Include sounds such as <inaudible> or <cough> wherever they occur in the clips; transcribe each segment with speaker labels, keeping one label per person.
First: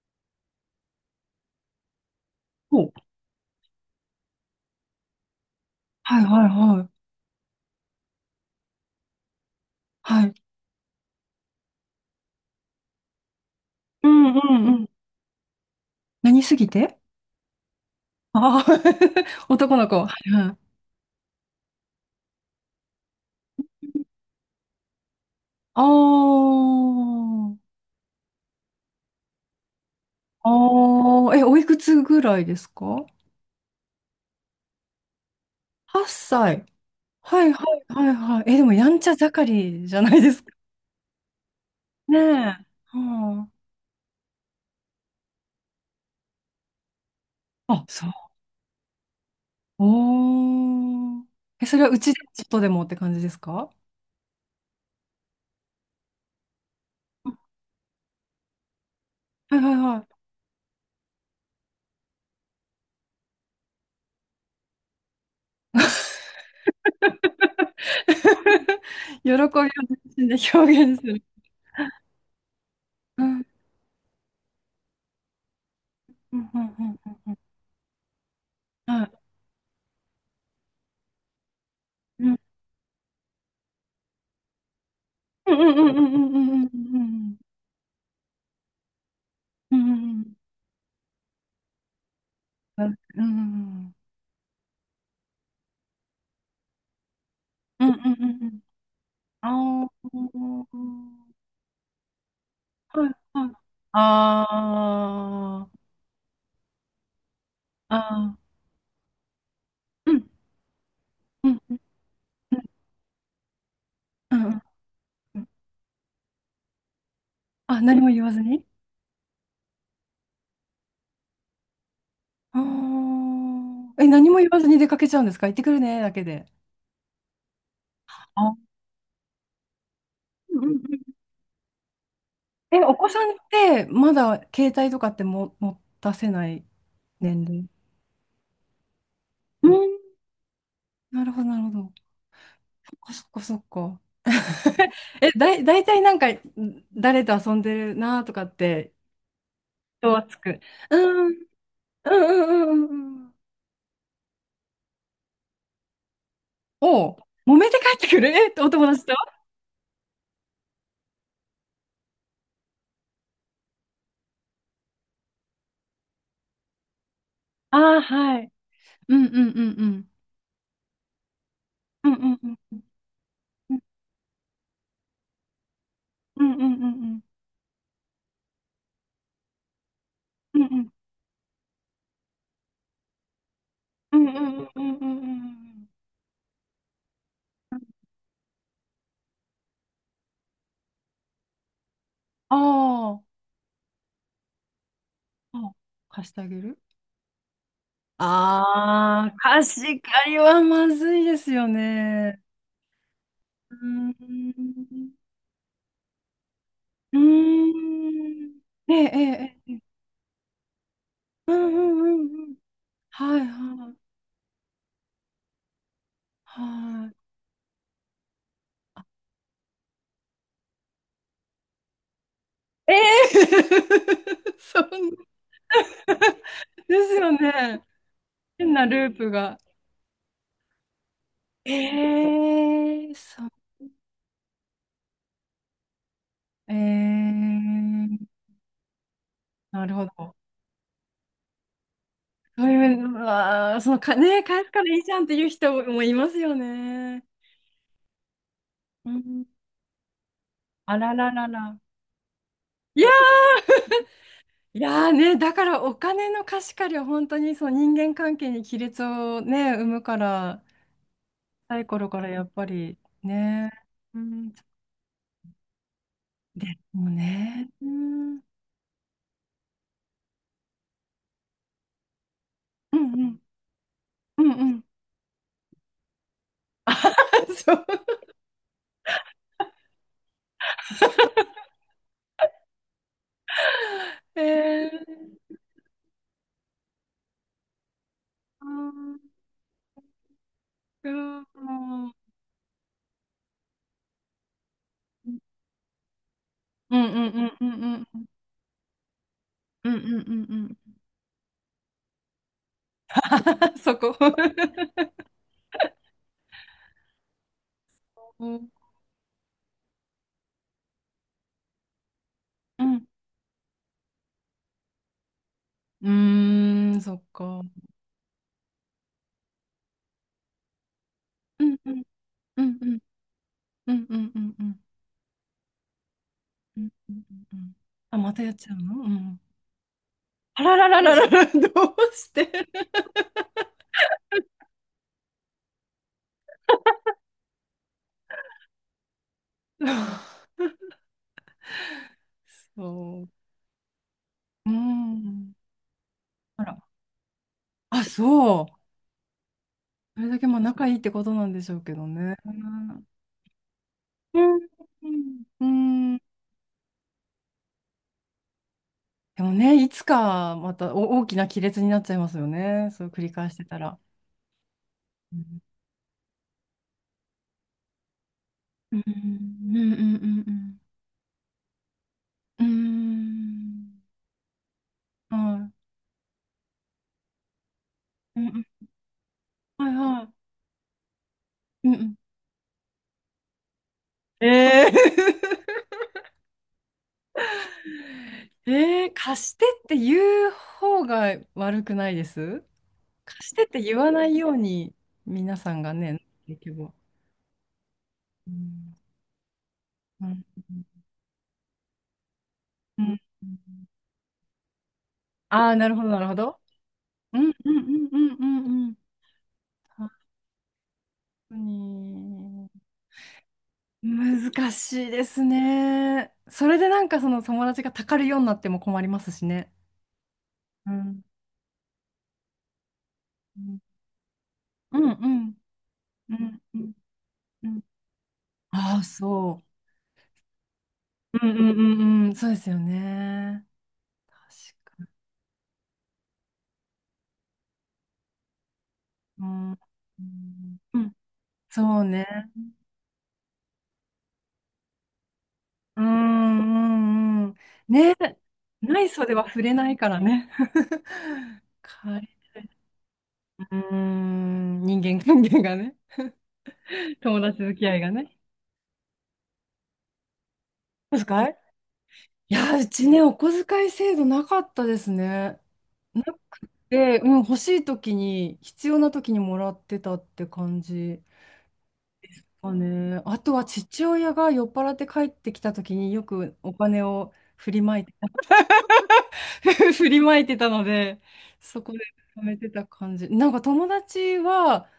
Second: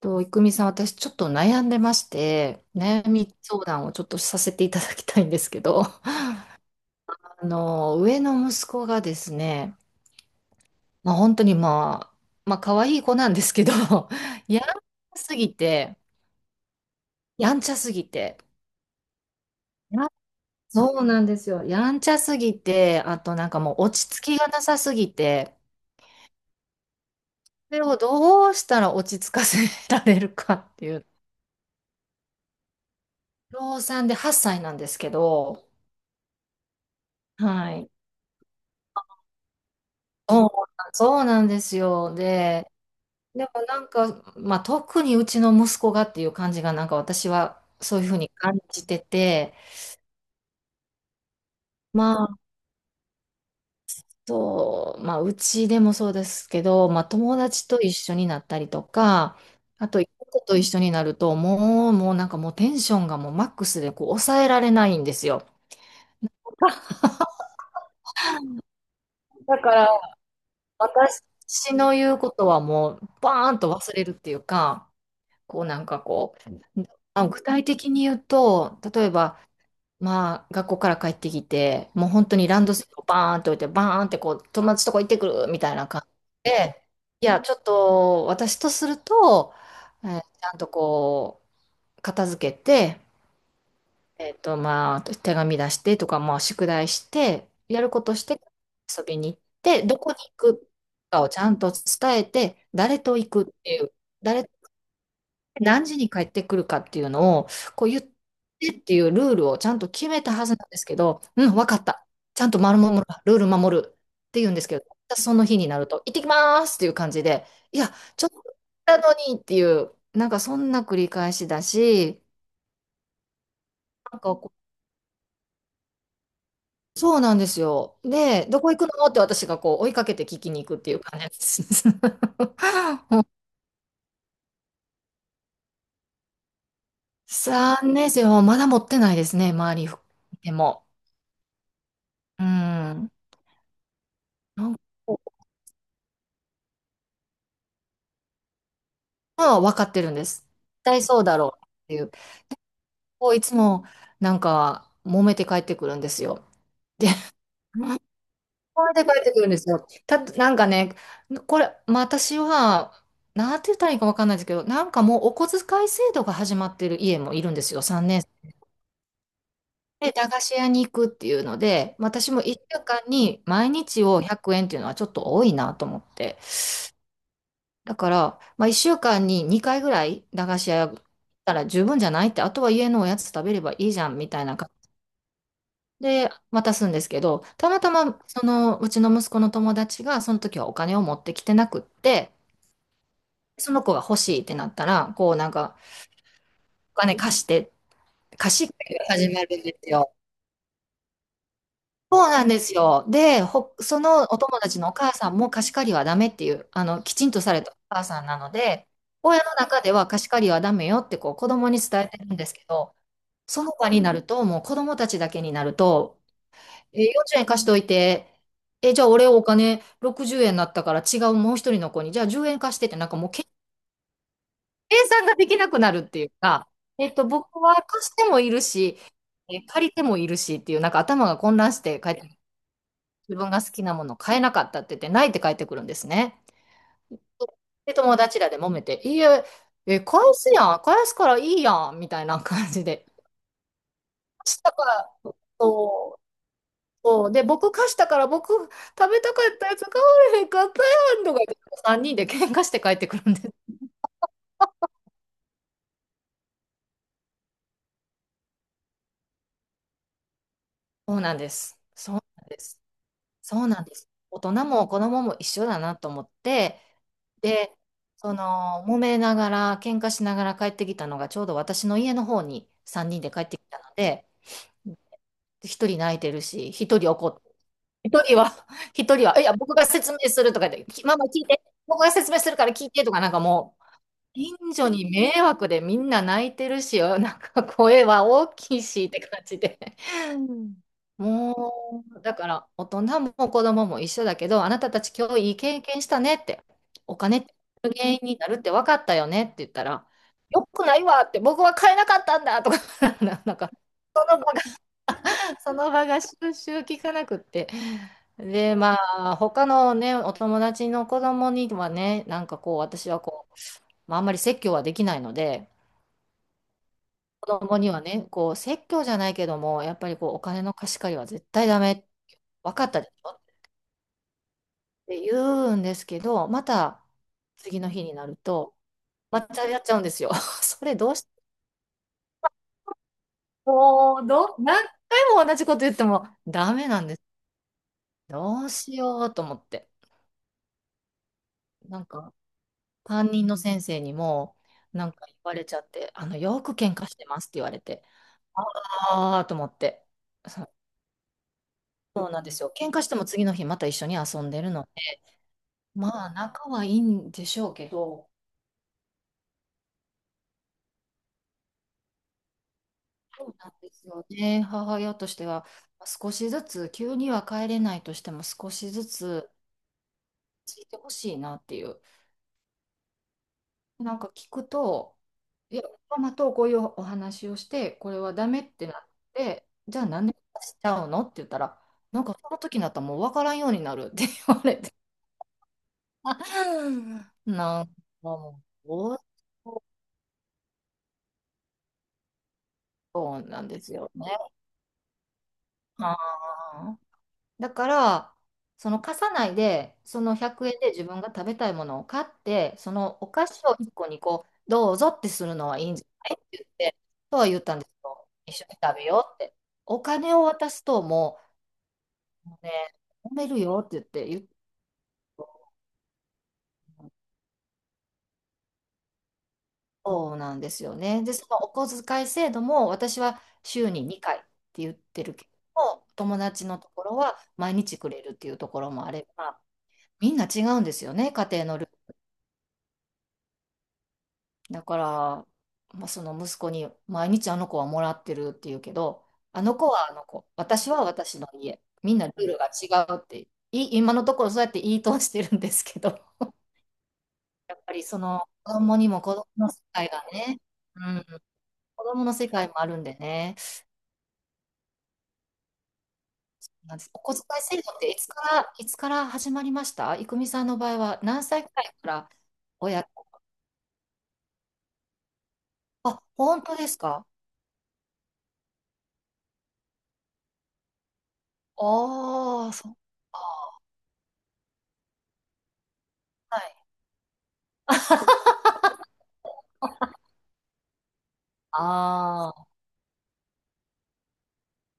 Speaker 1: と、いくみさん、私ちょっと悩んでまして、
Speaker 2: お
Speaker 1: 悩み相談をちょっとさせていただきたいんですけど、
Speaker 2: はい
Speaker 1: <laughs>
Speaker 2: はいはい。
Speaker 1: あの、上の息子がですね、
Speaker 2: はい。
Speaker 1: まあ、本当にまあ、まあ、可愛い子なんですけど、
Speaker 2: うんうん
Speaker 1: <laughs> やんち
Speaker 2: うん。
Speaker 1: ゃすぎて、
Speaker 2: 何すぎて？
Speaker 1: やんちゃすぎて、
Speaker 2: あ、 <laughs> あー、<laughs> 男の子。は
Speaker 1: や
Speaker 2: いはい。
Speaker 1: そうなんですよ。やんちゃすぎて、あとなんかもう落ち着きがなさすぎて、
Speaker 2: あー、
Speaker 1: それをどうしたら落ち着かせられる
Speaker 2: あ
Speaker 1: かっていう、
Speaker 2: ー、え、おいくつぐらいですか？
Speaker 1: 老産で8歳なんですけど、
Speaker 2: 8 歳。はいは
Speaker 1: はい。
Speaker 2: いはいはい。え、でもやんちゃ盛りじゃないです
Speaker 1: そう
Speaker 2: か？
Speaker 1: そうなんですよ。
Speaker 2: ねえ。
Speaker 1: で、で
Speaker 2: は
Speaker 1: もなんか、まあ、特にうちの息子がっていう感じが、なんか私は
Speaker 2: あ、あ、
Speaker 1: そうい
Speaker 2: そ
Speaker 1: うふうに
Speaker 2: う。
Speaker 1: 感じてて、
Speaker 2: おー。え、それはうち
Speaker 1: ま
Speaker 2: で
Speaker 1: あ、
Speaker 2: ちょっとでもって感じですか？
Speaker 1: そう、まあ、うちでもそうですけど、まあ、
Speaker 2: う
Speaker 1: 友
Speaker 2: ん、
Speaker 1: 達と一緒になったりとか、
Speaker 2: はいはい
Speaker 1: あ
Speaker 2: は
Speaker 1: と、
Speaker 2: い。
Speaker 1: と一緒になると、もう、なんかもうテンションがもうマックスでこう抑えられないんですよ。
Speaker 2: <laughs> 喜びを
Speaker 1: だ
Speaker 2: 全
Speaker 1: から、
Speaker 2: 身で表現する。
Speaker 1: 私の言うことはもう、バーンと忘れるっていうか、こうなんかこ
Speaker 2: うんうんう
Speaker 1: う、
Speaker 2: んうん
Speaker 1: 具体的に言うと、
Speaker 2: うん、
Speaker 1: 例
Speaker 2: は
Speaker 1: え
Speaker 2: い、
Speaker 1: ば、まあ、学校から帰ってきて、もう
Speaker 2: うん
Speaker 1: 本
Speaker 2: う
Speaker 1: 当に
Speaker 2: ん
Speaker 1: ランドセルをバーンって置いて、バーンってこう、友達とこ行ってくる
Speaker 2: う
Speaker 1: み
Speaker 2: んう
Speaker 1: たいな
Speaker 2: ん
Speaker 1: 感じ
Speaker 2: うんう
Speaker 1: で、い
Speaker 2: ん
Speaker 1: や、ちょっと私とすると、
Speaker 2: うんうんうん
Speaker 1: ちゃんとこう、片付けて、
Speaker 2: うん
Speaker 1: まあ、手紙出してとか、まあ、宿題して、や
Speaker 2: うん
Speaker 1: る
Speaker 2: うん
Speaker 1: こ
Speaker 2: う
Speaker 1: と
Speaker 2: ん
Speaker 1: し
Speaker 2: う
Speaker 1: て
Speaker 2: ん
Speaker 1: 遊びに行っ
Speaker 2: うんう
Speaker 1: て、
Speaker 2: んう
Speaker 1: どこに行
Speaker 2: ん、
Speaker 1: く
Speaker 2: あー、
Speaker 1: かをちゃんと伝えて、誰
Speaker 2: はい
Speaker 1: と行く
Speaker 2: は
Speaker 1: っ
Speaker 2: い、
Speaker 1: ていう、誰
Speaker 2: あー、
Speaker 1: 何時に帰ってくるかっていうのを、こう
Speaker 2: あ
Speaker 1: 言って
Speaker 2: ー、
Speaker 1: っていうルールをちゃんと決
Speaker 2: う
Speaker 1: め
Speaker 2: ん
Speaker 1: たはずなんですけど、う
Speaker 2: う
Speaker 1: ん、
Speaker 2: ん
Speaker 1: わ
Speaker 2: う
Speaker 1: か
Speaker 2: ん
Speaker 1: った、ちゃん
Speaker 2: う
Speaker 1: と
Speaker 2: ん
Speaker 1: 丸守る、ルール守るっ
Speaker 2: う
Speaker 1: て言うん
Speaker 2: ん
Speaker 1: ですけど、そ
Speaker 2: う
Speaker 1: の
Speaker 2: ん、
Speaker 1: 日になると、行ってきますっていう感じで、い
Speaker 2: あ、
Speaker 1: や、
Speaker 2: 何も言
Speaker 1: ちょっ
Speaker 2: わず
Speaker 1: と
Speaker 2: に？
Speaker 1: だのにっていう、なんかそんな繰り返しだし、
Speaker 2: あー、え、
Speaker 1: なん
Speaker 2: 何
Speaker 1: か
Speaker 2: も言
Speaker 1: こ
Speaker 2: わずに出かけちゃうんですか？行ってくるねだけで？
Speaker 1: う、そうなんですよ。で、ど
Speaker 2: あ、
Speaker 1: こ行くのって私がこう追いかけて聞き
Speaker 2: う
Speaker 1: に
Speaker 2: んうんう
Speaker 1: 行くっていう
Speaker 2: ん。
Speaker 1: 感じです。
Speaker 2: え、お子
Speaker 1: <laughs> も
Speaker 2: さ
Speaker 1: う
Speaker 2: んってまだ携帯とかっても持たせない年齢？
Speaker 1: 年生はまだ持ってないですね、
Speaker 2: う
Speaker 1: 周り
Speaker 2: ん、
Speaker 1: でも。
Speaker 2: なるほどなるほど、
Speaker 1: うん。
Speaker 2: そっかそっか。
Speaker 1: なんか
Speaker 2: <laughs> え、大体なんか、誰と遊んでるなとかって、
Speaker 1: は分かって
Speaker 2: 人
Speaker 1: るん
Speaker 2: は
Speaker 1: で
Speaker 2: つ
Speaker 1: す。絶
Speaker 2: く。う
Speaker 1: 対そう
Speaker 2: ん、う
Speaker 1: だ
Speaker 2: ん、
Speaker 1: ろうっていう。
Speaker 2: うん、うん。うんう
Speaker 1: こ
Speaker 2: ん。
Speaker 1: ういつもなんか揉めて帰ってくるんですよ。で、
Speaker 2: おう、揉
Speaker 1: <laughs>
Speaker 2: めて帰
Speaker 1: 揉め
Speaker 2: ってくる？え、<laughs> お友
Speaker 1: て
Speaker 2: 達と？
Speaker 1: 帰ってくるんですよ。なんかね、これ、まあ、私は、なんて言ったらいいか分かんないですけど、なんかもうお小遣い制度が始まってる家もいるんですよ、
Speaker 2: ああー、
Speaker 1: 3
Speaker 2: は
Speaker 1: 年
Speaker 2: い。
Speaker 1: 生。
Speaker 2: うん、うん、うん、うん。
Speaker 1: で、駄菓子屋に行くっていうので、
Speaker 2: うん
Speaker 1: 私も
Speaker 2: うん
Speaker 1: 1
Speaker 2: うん
Speaker 1: 週間に毎
Speaker 2: うん
Speaker 1: 日を100円っていうのはちょっと多いなと思って。
Speaker 2: うんうんうん
Speaker 1: だから、まあ、1週間に2回ぐらい駄
Speaker 2: う
Speaker 1: 菓
Speaker 2: んう
Speaker 1: 子屋
Speaker 2: ん
Speaker 1: 行ったら十分じゃないって、あとは家のおやつ食べればいいじゃ
Speaker 2: う
Speaker 1: ん
Speaker 2: ん
Speaker 1: み
Speaker 2: うんう
Speaker 1: たいな
Speaker 2: ん
Speaker 1: 感
Speaker 2: う
Speaker 1: じ
Speaker 2: んうんうん、
Speaker 1: で渡すんですけど、たまたまそのうちの息子の友達がその時はお金を持ってきてなくって、
Speaker 2: ああ、
Speaker 1: その子が欲しいってなったら、こうなん
Speaker 2: あ
Speaker 1: か
Speaker 2: 貸してあげる？
Speaker 1: お金貸して、貸し借が始
Speaker 2: ああー、
Speaker 1: まるん
Speaker 2: 貸
Speaker 1: です
Speaker 2: し
Speaker 1: よ。
Speaker 2: 借りはまずいですよ
Speaker 1: そう
Speaker 2: ね。
Speaker 1: なんですよ。で、
Speaker 2: う
Speaker 1: ほ、そ
Speaker 2: ー
Speaker 1: のお友達のお
Speaker 2: ん、
Speaker 1: 母さんも貸し借りはダメっていう、あの、き
Speaker 2: うー
Speaker 1: ちんとされたお母さんなの
Speaker 2: ん。
Speaker 1: で、
Speaker 2: ええ、え
Speaker 1: 親の
Speaker 2: え、え
Speaker 1: 中
Speaker 2: え、
Speaker 1: では貸し借りはダメよってこう子
Speaker 2: う
Speaker 1: 供
Speaker 2: んう
Speaker 1: に
Speaker 2: ん
Speaker 1: 伝
Speaker 2: う
Speaker 1: えてるん
Speaker 2: ん
Speaker 1: で
Speaker 2: う
Speaker 1: す
Speaker 2: ん。
Speaker 1: けど、
Speaker 2: はい
Speaker 1: その場
Speaker 2: はい
Speaker 1: になると、もう子供たちだけになると、
Speaker 2: は
Speaker 1: え、40円貸しといて、え、じゃあ俺お金60円になったから違うもう一人の子に、じゃあ10円貸してっ
Speaker 2: い。え
Speaker 1: て、なんかも
Speaker 2: え、
Speaker 1: うけ
Speaker 2: <laughs> そう
Speaker 1: 計算ができなくなるっていうか、
Speaker 2: で
Speaker 1: え
Speaker 2: す
Speaker 1: っと、
Speaker 2: よ
Speaker 1: 僕は
Speaker 2: ね。
Speaker 1: 貸してもいる
Speaker 2: 変な
Speaker 1: し、
Speaker 2: ループが。
Speaker 1: 借りてもいるしっていう、なんか頭が混乱して帰って
Speaker 2: ええ、
Speaker 1: 自
Speaker 2: そ
Speaker 1: 分
Speaker 2: う。
Speaker 1: が好きなもの買えなかったって言って、ないって帰ってくるんですね。
Speaker 2: え
Speaker 1: で、友
Speaker 2: え、
Speaker 1: 達らで揉めて、いいえ、
Speaker 2: なる
Speaker 1: え、
Speaker 2: ほ
Speaker 1: 返
Speaker 2: ど。
Speaker 1: すやん、返すからいいやん、みたいな
Speaker 2: そう
Speaker 1: 感じ
Speaker 2: い
Speaker 1: で。
Speaker 2: う、うわー、そのか、ね、
Speaker 1: 貸し
Speaker 2: 返す
Speaker 1: た
Speaker 2: か
Speaker 1: か
Speaker 2: らいい
Speaker 1: ら、
Speaker 2: じゃんっていう人もい
Speaker 1: そう、
Speaker 2: ますよね。
Speaker 1: そう。で、僕貸したから、僕食
Speaker 2: う
Speaker 1: べたか
Speaker 2: ん。
Speaker 1: ったやつ買われへんかった
Speaker 2: あら
Speaker 1: やん、
Speaker 2: ら
Speaker 1: とか言
Speaker 2: ら
Speaker 1: って、
Speaker 2: ら。
Speaker 1: 3人で喧嘩して帰っ
Speaker 2: い
Speaker 1: て
Speaker 2: や、
Speaker 1: くるんです。
Speaker 2: いやーね、だからお金の貸し借りは本当にそう人間関係に亀裂をね、生むから。
Speaker 1: そうなんです。
Speaker 2: 若い頃
Speaker 1: そう
Speaker 2: か
Speaker 1: な
Speaker 2: らや
Speaker 1: ん
Speaker 2: っ
Speaker 1: で
Speaker 2: ぱ
Speaker 1: す。
Speaker 2: り
Speaker 1: そう
Speaker 2: ね、
Speaker 1: なんです。
Speaker 2: う
Speaker 1: 大人
Speaker 2: ん、
Speaker 1: も子供も一緒だなと思っ
Speaker 2: で
Speaker 1: て、
Speaker 2: もね、
Speaker 1: で、
Speaker 2: うん、
Speaker 1: そ
Speaker 2: うん、
Speaker 1: の、揉めながら、喧嘩しながら帰ってきたのが、ちょうど私の家の方に
Speaker 2: う
Speaker 1: 3
Speaker 2: ん、
Speaker 1: 人で帰ってきたので、
Speaker 2: うん、うん、
Speaker 1: 一人泣いてるし、一人怒って、
Speaker 2: <laughs> そう、
Speaker 1: 一人は、<laughs> 一人は、いや、僕が説明するとかできママ聞いて、僕が説明するから聞いてとか、なんかもう、近所
Speaker 2: え
Speaker 1: に迷
Speaker 2: ー、
Speaker 1: 惑でみんな泣いてるし、<laughs> なんか声は大
Speaker 2: う
Speaker 1: きいしっ
Speaker 2: ん
Speaker 1: て感じで。うん。
Speaker 2: うん
Speaker 1: も
Speaker 2: うん
Speaker 1: う、だから大人も子供も一緒だけど、あなたたち今
Speaker 2: うん
Speaker 1: 日いい経験したねって、
Speaker 2: うん
Speaker 1: お金って原
Speaker 2: う
Speaker 1: 因
Speaker 2: ん
Speaker 1: になるって分かったよねって言った
Speaker 2: うんう
Speaker 1: ら、
Speaker 2: んうんう
Speaker 1: よく
Speaker 2: ん、
Speaker 1: ないわって、僕は買えなかったんだとか、<laughs>
Speaker 2: <laughs> うん、
Speaker 1: なんか、
Speaker 2: そこ、
Speaker 1: その場がその場が収集効かなくって。
Speaker 2: うん
Speaker 1: で、まあ、他のね、お友達の子供にはね、なんかこう、
Speaker 2: うん、
Speaker 1: 私はこう、まあ、あんまり説教はできないので、
Speaker 2: うーん、そっ
Speaker 1: 子
Speaker 2: か、
Speaker 1: 供にはね、こう、説教じゃないけども、やっぱりこう、お金の貸し借りは絶
Speaker 2: う
Speaker 1: 対
Speaker 2: ん
Speaker 1: ダ
Speaker 2: うん
Speaker 1: メ、
Speaker 2: うん
Speaker 1: 分
Speaker 2: う
Speaker 1: かっ
Speaker 2: ん
Speaker 1: たでしょっ
Speaker 2: うんうんうんうんうん
Speaker 1: て言うんですけど、ま
Speaker 2: うん、
Speaker 1: た
Speaker 2: うん
Speaker 1: 次の日に
Speaker 2: あ、
Speaker 1: な
Speaker 2: ま
Speaker 1: る
Speaker 2: たやっちゃう
Speaker 1: と、
Speaker 2: の？うん、
Speaker 1: またやっちゃうんですよ。
Speaker 2: あ
Speaker 1: <laughs>
Speaker 2: ら
Speaker 1: そ
Speaker 2: ら
Speaker 1: れ
Speaker 2: ら
Speaker 1: ど
Speaker 2: ら
Speaker 1: う
Speaker 2: ら
Speaker 1: し、
Speaker 2: ら、どうして？
Speaker 1: もう、ど何回も同じこと言ってもダメなんです。どうしようと思って。
Speaker 2: <laughs>
Speaker 1: なんか、担
Speaker 2: そ
Speaker 1: 任の先生にも、
Speaker 2: う、う
Speaker 1: なんか言わ
Speaker 2: ん、
Speaker 1: れちゃって、あの、よ
Speaker 2: あ
Speaker 1: く
Speaker 2: ら、
Speaker 1: 喧嘩してますって言われて、
Speaker 2: あ、そう。
Speaker 1: ああ、と思って。
Speaker 2: それだけまあ
Speaker 1: そう
Speaker 2: 仲いいってことなんでしょうけど
Speaker 1: そう
Speaker 2: ね。
Speaker 1: なんですよ。喧嘩しても次の日また一緒に
Speaker 2: う
Speaker 1: 遊んで
Speaker 2: ん
Speaker 1: るので、
Speaker 2: うん。うん、
Speaker 1: まあ、仲はいいんでしょうけど、
Speaker 2: でもね、いつかまたお大きな亀裂になっちゃいますよね。そう繰り
Speaker 1: そ
Speaker 2: 返
Speaker 1: う
Speaker 2: して
Speaker 1: なん
Speaker 2: た
Speaker 1: で
Speaker 2: ら。
Speaker 1: すよね。母親とし
Speaker 2: う
Speaker 1: て
Speaker 2: ん
Speaker 1: は、少しずつ、急には帰れないとしても、少し
Speaker 2: うん
Speaker 1: ず
Speaker 2: う
Speaker 1: つ
Speaker 2: んう
Speaker 1: つ
Speaker 2: ん
Speaker 1: いてほしいなっていう。
Speaker 2: うんうん
Speaker 1: なんか聞くと、
Speaker 2: うん、はい。
Speaker 1: いや、ママとこういうお話をして、これは
Speaker 2: う
Speaker 1: ダ
Speaker 2: ん
Speaker 1: メっ
Speaker 2: うん、
Speaker 1: てなって、
Speaker 2: はい
Speaker 1: じゃあな
Speaker 2: は
Speaker 1: んで
Speaker 2: い、
Speaker 1: しちゃうのって言ったら、
Speaker 2: うんうん、
Speaker 1: なんかその時になったらもう分からんようになるって <laughs> 言われ
Speaker 2: ええ、
Speaker 1: て、<laughs> なんか
Speaker 2: <laughs>
Speaker 1: も
Speaker 2: えー、
Speaker 1: う、
Speaker 2: 貸してって言う方が悪くないです？
Speaker 1: そう
Speaker 2: 貸し
Speaker 1: な
Speaker 2: てっ
Speaker 1: んで
Speaker 2: て
Speaker 1: す
Speaker 2: 言
Speaker 1: よ
Speaker 2: わな
Speaker 1: ね。
Speaker 2: いように皆さんが
Speaker 1: あ
Speaker 2: ね、結局は。
Speaker 1: ー、だから、
Speaker 2: う
Speaker 1: そ
Speaker 2: ん
Speaker 1: の貸さないで、そ
Speaker 2: う
Speaker 1: の
Speaker 2: ん
Speaker 1: 100円で自分が食べたいものを買って、そ
Speaker 2: うん。
Speaker 1: のお菓子を1個にこう、どうぞってする
Speaker 2: あ
Speaker 1: の
Speaker 2: あ、
Speaker 1: はい
Speaker 2: な
Speaker 1: い
Speaker 2: る
Speaker 1: ん
Speaker 2: ほ
Speaker 1: じ
Speaker 2: ど、なる
Speaker 1: ゃ
Speaker 2: ほ
Speaker 1: ないっ
Speaker 2: ど。
Speaker 1: て言って、と
Speaker 2: う
Speaker 1: は
Speaker 2: ん
Speaker 1: 言っ
Speaker 2: うん
Speaker 1: たんです
Speaker 2: うんう
Speaker 1: よ。
Speaker 2: んう
Speaker 1: 一緒に
Speaker 2: んうん。
Speaker 1: 食べようって。お
Speaker 2: 本
Speaker 1: 金を渡すともう
Speaker 2: 当に。
Speaker 1: ね、揉めるよって言って
Speaker 2: 難しいですね。それでなんかその友達がたかるようになっても困りますしね。
Speaker 1: そうなんです
Speaker 2: う
Speaker 1: よ
Speaker 2: ん。
Speaker 1: ね。で、そのお小遣い制度も私は
Speaker 2: うん
Speaker 1: 週に2回って言っ
Speaker 2: うんう
Speaker 1: てるけ
Speaker 2: ん
Speaker 1: ども、
Speaker 2: う
Speaker 1: 友
Speaker 2: ん
Speaker 1: 達
Speaker 2: う
Speaker 1: のと
Speaker 2: ん
Speaker 1: ころは
Speaker 2: う
Speaker 1: 毎
Speaker 2: ん、
Speaker 1: 日くれるっていうところ
Speaker 2: ああ、
Speaker 1: もあれば、
Speaker 2: そ
Speaker 1: みんな違うんですよね、
Speaker 2: う。
Speaker 1: 家
Speaker 2: うん
Speaker 1: 庭
Speaker 2: う
Speaker 1: の
Speaker 2: ん
Speaker 1: ルー
Speaker 2: う
Speaker 1: ル。
Speaker 2: んうん。そうですよね。
Speaker 1: だ
Speaker 2: 確
Speaker 1: か
Speaker 2: か
Speaker 1: ら、
Speaker 2: に。
Speaker 1: まあ、その息子に毎日あの子はもらってるっていうけど、
Speaker 2: う
Speaker 1: あ
Speaker 2: ん。
Speaker 1: の
Speaker 2: う
Speaker 1: 子はあの子、
Speaker 2: ん
Speaker 1: 私
Speaker 2: う
Speaker 1: は
Speaker 2: ん、
Speaker 1: 私の家、
Speaker 2: そう
Speaker 1: みん
Speaker 2: ね。
Speaker 1: なルールが違うって、今のところそうやって言い通してるんですけ
Speaker 2: う
Speaker 1: ど、
Speaker 2: んうんうん。
Speaker 1: やっぱり
Speaker 2: ね、
Speaker 1: その子供
Speaker 2: ない
Speaker 1: にも
Speaker 2: 袖
Speaker 1: 子
Speaker 2: は
Speaker 1: 供
Speaker 2: 触
Speaker 1: の
Speaker 2: れ
Speaker 1: 世
Speaker 2: ないか
Speaker 1: 界
Speaker 2: ら
Speaker 1: が
Speaker 2: ね。
Speaker 1: ね、う
Speaker 2: <laughs>
Speaker 1: ん、
Speaker 2: か
Speaker 1: 子供の世界もあるんでね。
Speaker 2: うーん、人間関係 <laughs> がね。
Speaker 1: なんですお小
Speaker 2: 友
Speaker 1: 遣
Speaker 2: 達
Speaker 1: い
Speaker 2: 付
Speaker 1: 制
Speaker 2: き
Speaker 1: 度
Speaker 2: 合
Speaker 1: っ
Speaker 2: い
Speaker 1: て
Speaker 2: が
Speaker 1: いつ
Speaker 2: ね。
Speaker 1: から、いつから始まりました郁美さんの場合
Speaker 2: お
Speaker 1: は
Speaker 2: 小
Speaker 1: 何
Speaker 2: 遣い、
Speaker 1: 歳くらいから
Speaker 2: いや、うち
Speaker 1: 親、
Speaker 2: ね、お小遣い制度なかったですね。
Speaker 1: あ、
Speaker 2: な
Speaker 1: 本
Speaker 2: く
Speaker 1: 当です
Speaker 2: て、
Speaker 1: か？
Speaker 2: うん、欲しい時に、必要な時にもらってたって感じ
Speaker 1: あ
Speaker 2: が
Speaker 1: あ、そっ
Speaker 2: ね。あとは
Speaker 1: か。
Speaker 2: 父親が酔っ払って帰ってきた時によく
Speaker 1: は
Speaker 2: お
Speaker 1: い。
Speaker 2: 金を振りまいてた、
Speaker 1: <laughs>
Speaker 2: <laughs> 振りまいてたので、そこで貯め
Speaker 1: あ
Speaker 2: てた感じ。なんか友達は、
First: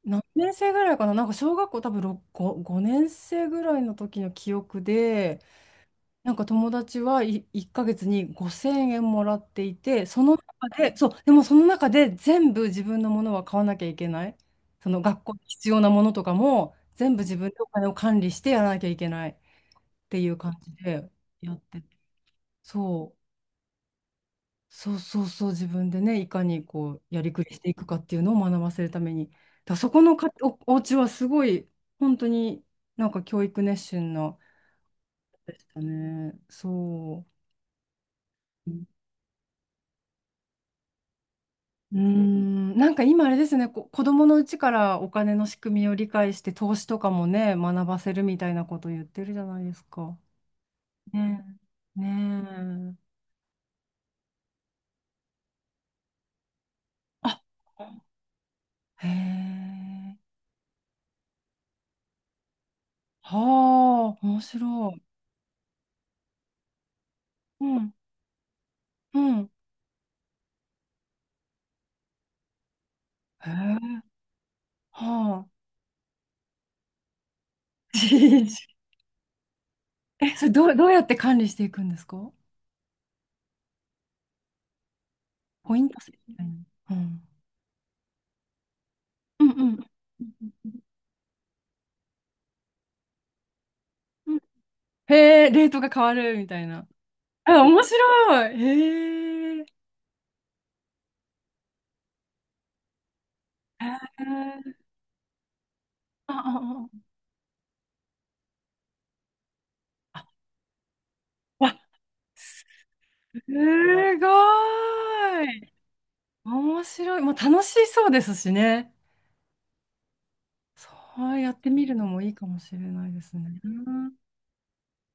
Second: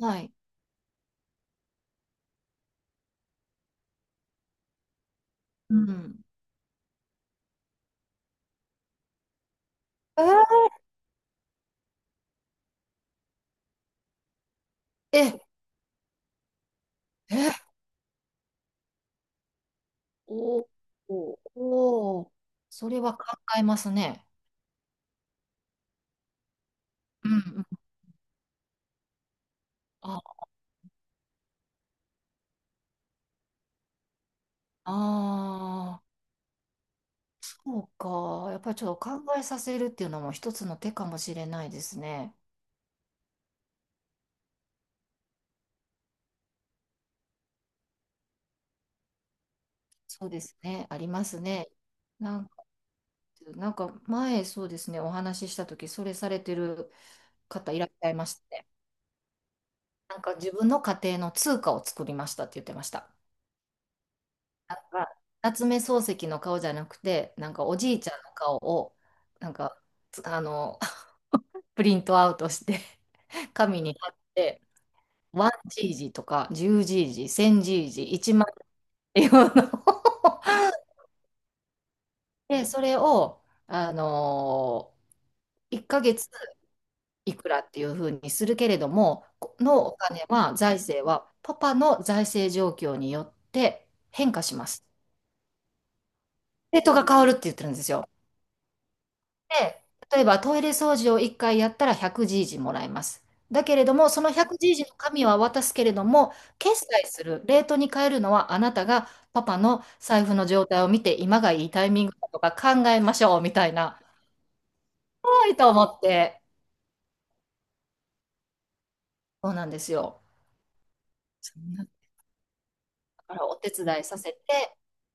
Speaker 1: あ、は
Speaker 2: 何
Speaker 1: い。
Speaker 2: 年生ぐらいかな、なんか小学校多分6、5、5年生ぐらいの時の記憶で、
Speaker 1: うん。
Speaker 2: なんか友達はい1ヶ月に5000円もらっていて、そ
Speaker 1: え
Speaker 2: の中
Speaker 1: ー、
Speaker 2: で、そう、でもその中で全部自分のものは買わなきゃいけない。その学校
Speaker 1: え、
Speaker 2: に必要なものとかも全部自分でお
Speaker 1: え、
Speaker 2: 金を管理してやらなきゃいけないっていう感
Speaker 1: おお
Speaker 2: じでやってて、
Speaker 1: おお、それ
Speaker 2: そ
Speaker 1: は
Speaker 2: う。
Speaker 1: 考えますね。
Speaker 2: そうそうそう、自分でね、いかにこう、や
Speaker 1: う
Speaker 2: り
Speaker 1: んう
Speaker 2: くりしてい
Speaker 1: ん。
Speaker 2: くかっていうのを学ばせるために。だからそこの
Speaker 1: あ
Speaker 2: お家はすごい、本当になんか教育熱心な、でした
Speaker 1: あ
Speaker 2: ね。そ
Speaker 1: ー、そうか。やっ
Speaker 2: う。う
Speaker 1: ぱりちょ
Speaker 2: ん
Speaker 1: っと考えさせるっていうのも一つの手かもしれないで
Speaker 2: ー
Speaker 1: すね。
Speaker 2: ん、なんか今あれですね、子供のうちからお金の仕組みを理解して、投資とかもね、学ばせるみたいなこと言ってるじゃないですか。
Speaker 1: そうですね、あります
Speaker 2: ね
Speaker 1: ね。
Speaker 2: え。
Speaker 1: なんか、
Speaker 2: ねえ。
Speaker 1: なんか前、そうですね、お話ししたとき、それされてる
Speaker 2: あ、
Speaker 1: 方いらっしゃいましたね。
Speaker 2: へえ。
Speaker 1: なんか自分の家庭の通貨を作りましたって言ってました。
Speaker 2: はあ、面
Speaker 1: なん
Speaker 2: 白い。
Speaker 1: か、夏目漱石の顔じゃなくて、なんか
Speaker 2: う
Speaker 1: お
Speaker 2: ん、
Speaker 1: じいちゃんの顔を、
Speaker 2: うん。
Speaker 1: なんか、あの、<laughs> プリントアウトして、
Speaker 2: へ
Speaker 1: <laughs> 紙に
Speaker 2: え。
Speaker 1: 貼って、
Speaker 2: はあ。
Speaker 1: 1GG とか 10GG、1000GG、1万っ
Speaker 2: <laughs>
Speaker 1: ていうのを <laughs>
Speaker 2: え、それどうやって管理していくんですか？
Speaker 1: で、それを、あの
Speaker 2: ポイ
Speaker 1: 1
Speaker 2: ント
Speaker 1: ヶ
Speaker 2: 制
Speaker 1: 月
Speaker 2: みたいな。うん。
Speaker 1: いくらっていうふうにするけれども、
Speaker 2: うん
Speaker 1: こ
Speaker 2: う
Speaker 1: の
Speaker 2: ん。
Speaker 1: お金は、財政は、パパの財政状況によって変
Speaker 2: うん、
Speaker 1: 化します。
Speaker 2: へえ、レートが変わるみたい
Speaker 1: レー
Speaker 2: な。
Speaker 1: トが変わるって言っ
Speaker 2: あ、
Speaker 1: てるん
Speaker 2: 面
Speaker 1: ですよ。
Speaker 2: 白い。へえ。へー、
Speaker 1: で、例えばトイレ掃除を1回やったら 100G もらえます。だけれども、その 100G の紙は渡すけれども、決
Speaker 2: あ
Speaker 1: 済
Speaker 2: あ、
Speaker 1: する、レートに変えるのはあなたがパパの財布の状態を見て、今が
Speaker 2: あ
Speaker 1: いい
Speaker 2: わ、
Speaker 1: タイミングだとか
Speaker 2: す
Speaker 1: 考えましょうみたいな、
Speaker 2: ご
Speaker 1: はいと
Speaker 2: い。
Speaker 1: 思って、
Speaker 2: 面白い。まあ、楽しそうですしね。
Speaker 1: そうなんですよ。
Speaker 2: そうや
Speaker 1: そ
Speaker 2: って
Speaker 1: ん
Speaker 2: み
Speaker 1: な
Speaker 2: るのもいいかもしれないで
Speaker 1: か
Speaker 2: す
Speaker 1: らお
Speaker 2: ね。
Speaker 1: 手伝いさせて、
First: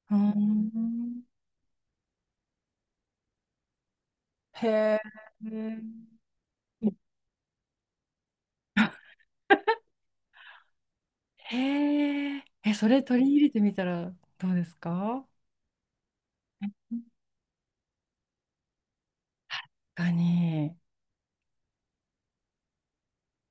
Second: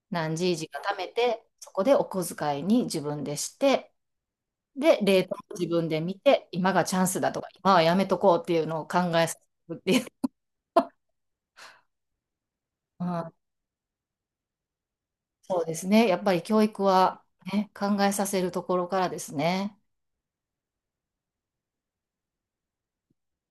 Speaker 2: う
Speaker 1: 何十時か貯め
Speaker 2: ん。
Speaker 1: て、そこでお小遣いに自分でして、
Speaker 2: へ
Speaker 1: で、
Speaker 2: え。
Speaker 1: レートも自分で見て、今がチャンスだとか、今はやめとこうっていうのを考えさせるっていう、
Speaker 2: へえ、え、それ
Speaker 1: <laughs> う
Speaker 2: 取り
Speaker 1: ん、
Speaker 2: 入れてみたらどうですか？
Speaker 1: そうですね。やっぱり教育
Speaker 2: 確
Speaker 1: は、ね、考えさせるところからですね。
Speaker 2: かに。